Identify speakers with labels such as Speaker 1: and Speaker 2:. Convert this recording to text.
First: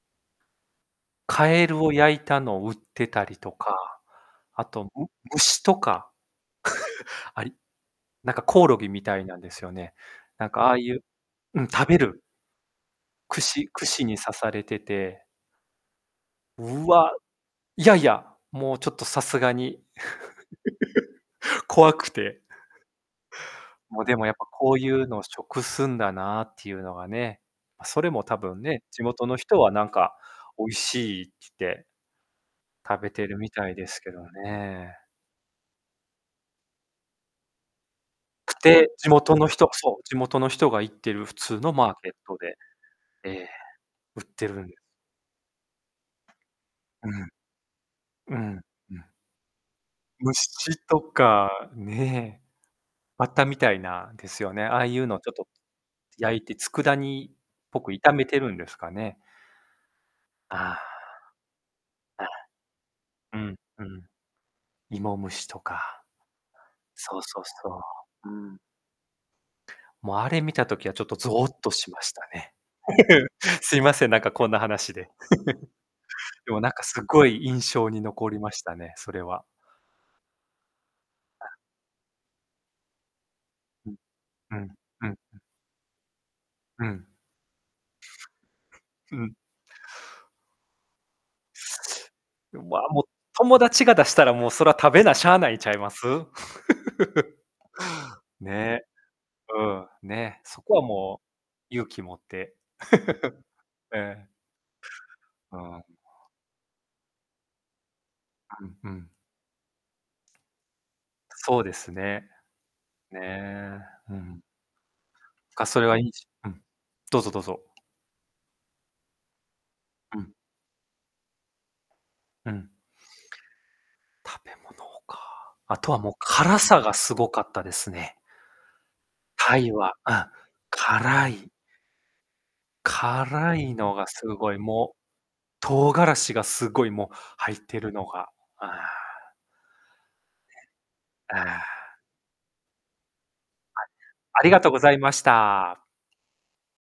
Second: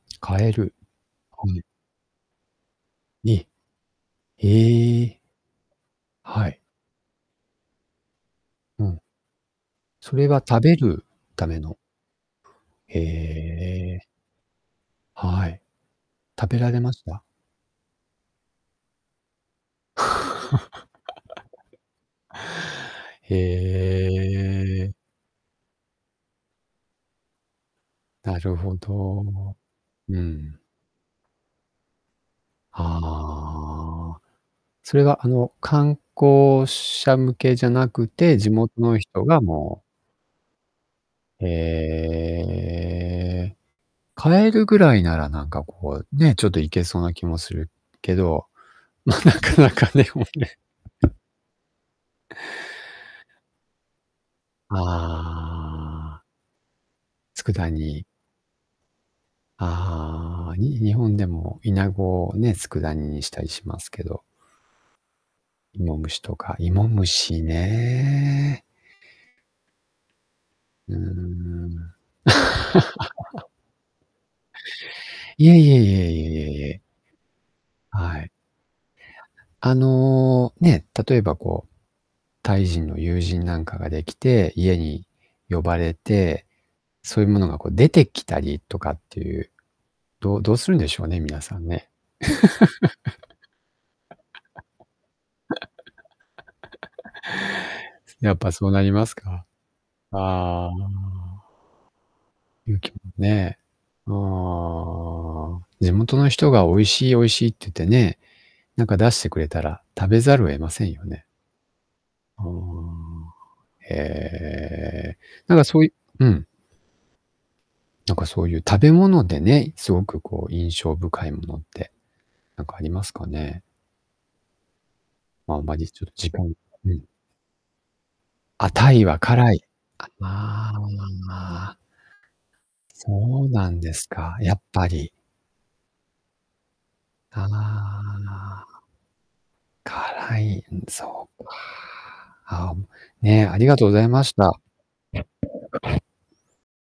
Speaker 1: 蛙はい。
Speaker 2: 蛙を焼いたのを売ってたり
Speaker 1: え、
Speaker 2: とか、
Speaker 1: へ
Speaker 2: あとむ
Speaker 1: え。
Speaker 2: 虫とか、
Speaker 1: はい。
Speaker 2: ありなんかコオロ
Speaker 1: う
Speaker 2: ギ
Speaker 1: ん。
Speaker 2: みたいなんですよね。
Speaker 1: それは
Speaker 2: なんか
Speaker 1: 食
Speaker 2: あ
Speaker 1: べ
Speaker 2: あいう
Speaker 1: るため
Speaker 2: うん、
Speaker 1: の？
Speaker 2: 食べる。
Speaker 1: へ
Speaker 2: 串串
Speaker 1: え。
Speaker 2: に刺されてて。
Speaker 1: はい。食べられ
Speaker 2: う
Speaker 1: まし
Speaker 2: わ
Speaker 1: た？
Speaker 2: いやいや、もうちょっとさすがに 怖くて。
Speaker 1: へ
Speaker 2: もうでもやっぱこうい
Speaker 1: え。
Speaker 2: うのを食すんだなっていうのがね、それも多
Speaker 1: なる
Speaker 2: 分
Speaker 1: ほ
Speaker 2: ね、地元の
Speaker 1: ど。
Speaker 2: 人はなんか
Speaker 1: うん。
Speaker 2: 美味しいってつって食べてるみたいですけ
Speaker 1: あ
Speaker 2: ど
Speaker 1: あ。そ
Speaker 2: ね。
Speaker 1: れがあの、観光者向けじゃなくて地
Speaker 2: く
Speaker 1: 元
Speaker 2: て、
Speaker 1: の
Speaker 2: 地
Speaker 1: 人
Speaker 2: 元
Speaker 1: が
Speaker 2: の人、く
Speaker 1: もう
Speaker 2: そう、地元の人が行ってる普
Speaker 1: へ
Speaker 2: 通のマーケットで、ええ、
Speaker 1: え。
Speaker 2: 売ってる
Speaker 1: 蛙
Speaker 2: んで
Speaker 1: ぐらいなら、なんかこう、ね、ちょっといけそう
Speaker 2: う
Speaker 1: な気
Speaker 2: ん。
Speaker 1: もするけ
Speaker 2: う
Speaker 1: ど、
Speaker 2: ん、うん。
Speaker 1: ま、なかなかでもね。
Speaker 2: 虫とか、ねえ。バッタみたいなですよね。ああいうのをちょっと
Speaker 1: ああ。
Speaker 2: 焼いて佃煮っ
Speaker 1: 佃
Speaker 2: ぽく
Speaker 1: 煮。
Speaker 2: 炒めてるんですかね。
Speaker 1: ああ、
Speaker 2: あ
Speaker 1: に日本でもイナ
Speaker 2: あ、
Speaker 1: ゴ
Speaker 2: あ。
Speaker 1: をね、佃煮にし
Speaker 2: う
Speaker 1: たり
Speaker 2: ん
Speaker 1: しま
Speaker 2: う
Speaker 1: すけ
Speaker 2: ん。
Speaker 1: ど。
Speaker 2: 芋虫と
Speaker 1: イモ
Speaker 2: か。
Speaker 1: ムシとか、イモム
Speaker 2: そうそ
Speaker 1: シ
Speaker 2: うそう、うん。
Speaker 1: ね。
Speaker 2: もうあれ見た時
Speaker 1: う
Speaker 2: は
Speaker 1: ー
Speaker 2: ちょっとゾーッとし
Speaker 1: ん。
Speaker 2: ましたね。すいません、なんかこんな話で。
Speaker 1: いえいえいえい え
Speaker 2: でも
Speaker 1: いえい
Speaker 2: なん
Speaker 1: え。
Speaker 2: かすっごい印象に
Speaker 1: はい。
Speaker 2: 残りましたね、それは。
Speaker 1: あの、ね、例えば
Speaker 2: あ。
Speaker 1: こう、タイ人の友人なんかが
Speaker 2: うん
Speaker 1: できて、
Speaker 2: うん
Speaker 1: 家に
Speaker 2: うん。う。
Speaker 1: 呼ばれて、
Speaker 2: うん。
Speaker 1: そういうものがこう出てきたりとかっ
Speaker 2: う
Speaker 1: て
Speaker 2: ん。
Speaker 1: いう、どどうするんでしょうね、皆さんね。
Speaker 2: ま、もう、友達が出したら、もう、そら食べなしゃあないんちゃいます。
Speaker 1: やっぱそう
Speaker 2: ね
Speaker 1: な
Speaker 2: え。
Speaker 1: りますか。
Speaker 2: うん、ね。そ
Speaker 1: あ
Speaker 2: こはもう、
Speaker 1: あ。
Speaker 2: 勇気持って。
Speaker 1: 勇気もね、あ
Speaker 2: ええ。ああ。
Speaker 1: あ、地元の人が美味しい美味しいって言ってね、
Speaker 2: うん
Speaker 1: なん
Speaker 2: う
Speaker 1: か
Speaker 2: ん。
Speaker 1: 出してくれたら、食べざるを得ませんよね。
Speaker 2: そうですね。
Speaker 1: ああ。
Speaker 2: ねえ、
Speaker 1: へ
Speaker 2: うん。
Speaker 1: え。なんか
Speaker 2: か、そ
Speaker 1: そう
Speaker 2: れ
Speaker 1: いう
Speaker 2: はいじ
Speaker 1: うん。
Speaker 2: うん。どうぞどうぞ。
Speaker 1: なんかそういう食べ物でね、すご
Speaker 2: う
Speaker 1: く
Speaker 2: ん。
Speaker 1: こう印象深いものって、
Speaker 2: う
Speaker 1: なん
Speaker 2: ん。
Speaker 1: かありますかね。
Speaker 2: 食べ物か。
Speaker 1: ま、ま
Speaker 2: あ
Speaker 1: に
Speaker 2: とは
Speaker 1: ちょっ
Speaker 2: もう
Speaker 1: と時間
Speaker 2: 辛さ
Speaker 1: う
Speaker 2: が
Speaker 1: ん。
Speaker 2: すごかったですね。
Speaker 1: あ、タイは辛
Speaker 2: タ
Speaker 1: い。
Speaker 2: イはうん、
Speaker 1: あ
Speaker 2: 辛い。
Speaker 1: あ。そう
Speaker 2: 辛
Speaker 1: な
Speaker 2: い
Speaker 1: ん
Speaker 2: の
Speaker 1: です
Speaker 2: がす
Speaker 1: か、
Speaker 2: ご
Speaker 1: や
Speaker 2: い、
Speaker 1: っぱ
Speaker 2: もう
Speaker 1: り。
Speaker 2: 唐辛子がすごいもう
Speaker 1: あ
Speaker 2: 入ってるのが。ああ。
Speaker 1: あ。辛い、そ
Speaker 2: あ
Speaker 1: う
Speaker 2: あ。
Speaker 1: か。あん、ね、ありが
Speaker 2: は
Speaker 1: とう
Speaker 2: い、
Speaker 1: ございまし
Speaker 2: あり
Speaker 1: た。
Speaker 2: がとうございました。